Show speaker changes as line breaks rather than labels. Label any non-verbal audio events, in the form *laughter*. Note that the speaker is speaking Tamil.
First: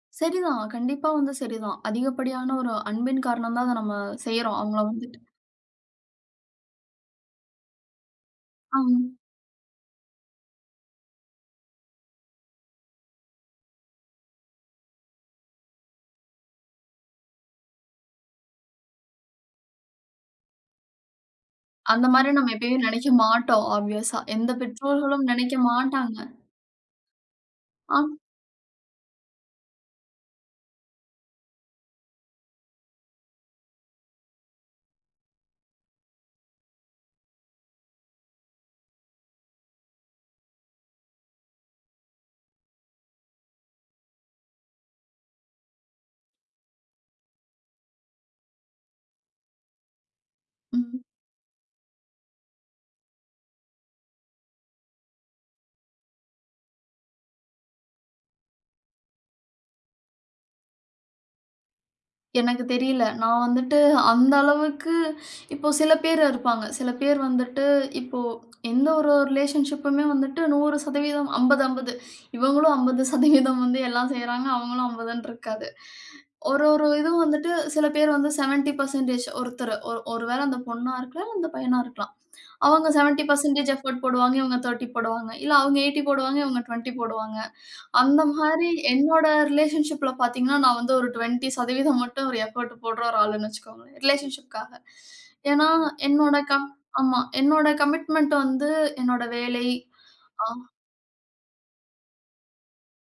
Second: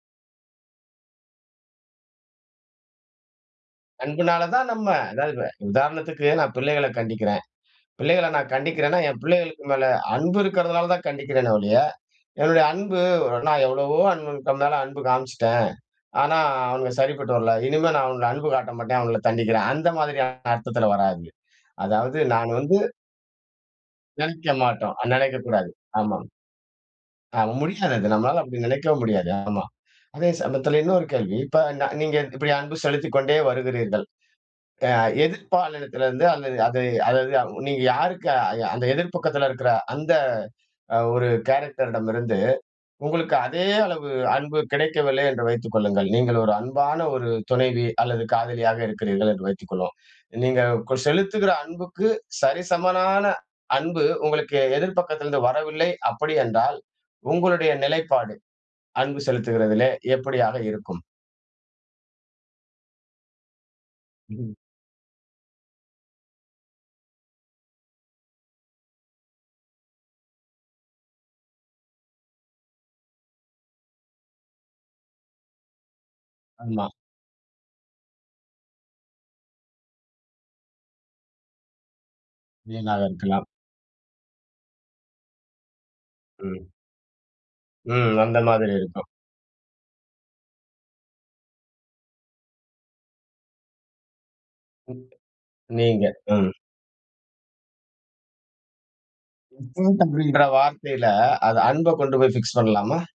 சரிதான். கண்டிப்பா வந்து சரிதான். அதிகப்படியான ஒரு அன்பின் காரணம் தான், அத நம்ம
அன்புனால
செய்யறோம்.
தான்
அவுங்கள
நம்ம.
வந்துட்டு
அதாவது இப்ப, உதாரணத்துக்கு நான் பிள்ளைகள கண்டிக்கிறேன். பிள்ளைகள நான்
ஆ.
கண்டிக்கிறேன்னா என் பிள்ளைகளுக்கு மேல அன்பு இருக்கிறதுனால தான் கண்டிக்கிறேனே ஒழிய, என்னுடைய அன்பு ஒரு நான் எவ்வளவோ அன்பு *unintelligible* மேல அன்பு காமிச்சிட்டேன், ஆனா அவனுங்க சரிப்பட்டு வரல, இனிமே நான் அவங்கள அன்பு காட்ட மாட்டேன், அவுங்கள தண்டிக்கிறேன். அந்த மாதிரியான அர்த்தத்துல வராது. அதாவது
அந்தமாரி
நான்
நம்ம
வந்து
எப்பயும் நெனைக்க மாட்டோம் ஆப்வியஸ்சா எந்த
நெனைக்க மாட்டோம். ஆ
பெற்றோர்களும் நெனைக்க
நெனைக்கக்கூடாது. ஆமா.
மாட்டாங்க.
ஆமா. முடியாது அது.
ஆ.
நம்மனால அப்பிடி நெனைக்கவும் முடியாது. ஆமா. அதே சமயத்தில இன்னொரு கேள்வி. இப்ப ந நீங்க இப்பிடி அன்பு செலுத்திக்கொண்டே வருகிறீர்கள். அ எதிர்ப்பாலினத்திலிருந்து, அல்லது அது அதாவது நீங்க யாருக்கு அ அந்த எதிர் பக்கத்தில இருக்கிற அந்த அ ஒரு கேரக்டர் இடமிருந்து, உங்களுக்கு அதே அளவு அன்பு கிடைக்கவில்லை என்று வைத்துக் கொள்ளுங்கள். நீங்க ஒரு அன்பான ஒரு துணைவி, அல்லது காதலியாக இருக்கிறீர்கள் என்று வைத்துக் கொள்வோம், நீங்க கொ
ம்ஹ்ம்.
செலுத்துகிற அன்புக்கு, சரிசமனான அன்பு உங்களுக்கு எதிர் பக்கத்தில இருந்து வரவில்லை அப்பிடி என்றால், உங்களுடைய நிலைப்பாடு, அன்பு செலுத்துகிறதிலே, எப்படியாக இருக்கும்?
எனக்குத் தெரியல. நான் வந்துட்டு அந்த
ம்.
அளவுக்கு இப்போ சில பேர் இருப்பாங்க. சில பேர் வந்துட்டு, இப்போ எந்த ஒரு, ஒரு ரிலேஷன்ஷிப்புமே வந்துட்டு 100%, 50, 50 இவுங்களும் 50% வந்து எல்லாம் செய்றாங்க, அவுங்களும் 50ன்னுருக்காது. ஒரு, ஒரு
ஆமா.
இதுவும் வந்துட்டு சில பேர் வந்து 70% ஒருத்தரு, ஒ ஒருவேள அந்த பொண்ணா இருக்கலாம், இல்ல அந்த பையனா இருக்கலாம். அவுங்க
வீணாக
செவண்டி
இருக்கலாம்.
பெர்ஸன்டேஜ் எஃபோர்ட் போடுவாங்க, இவங்க 30 போடுவாங்க. இல்ல அவங்க 80 போடுவாங்க, இவங்க
ம்.
20 போடுவாங்க.
ம், அந்த
அந்தமாரி
மாதிரி இருக்கும்.
என்னோட ரிலேஷன்ஷிப்ல பார்த்தீங்கனா, நான் வந்து ஒரு 20% மட்டும் ஒரு எஃபோர்ட் போட்ற ஒரு ஆளுன்னு வச்சுக்கோங்களேன், ரிலேஷன்ஷிப்காக.
*unintelligible*
ஏன்னா,
நீங்க,
என்னோட
ம்.
கம் ஆமா, என்னோட கமிட்மென்ட் வந்து என்னோட வேலை
*unintelligible*
ஆ.
வார்த்தையில, அது அன்பக் கொண்டு போய் பிக்ஸ் பண்ணலாமா?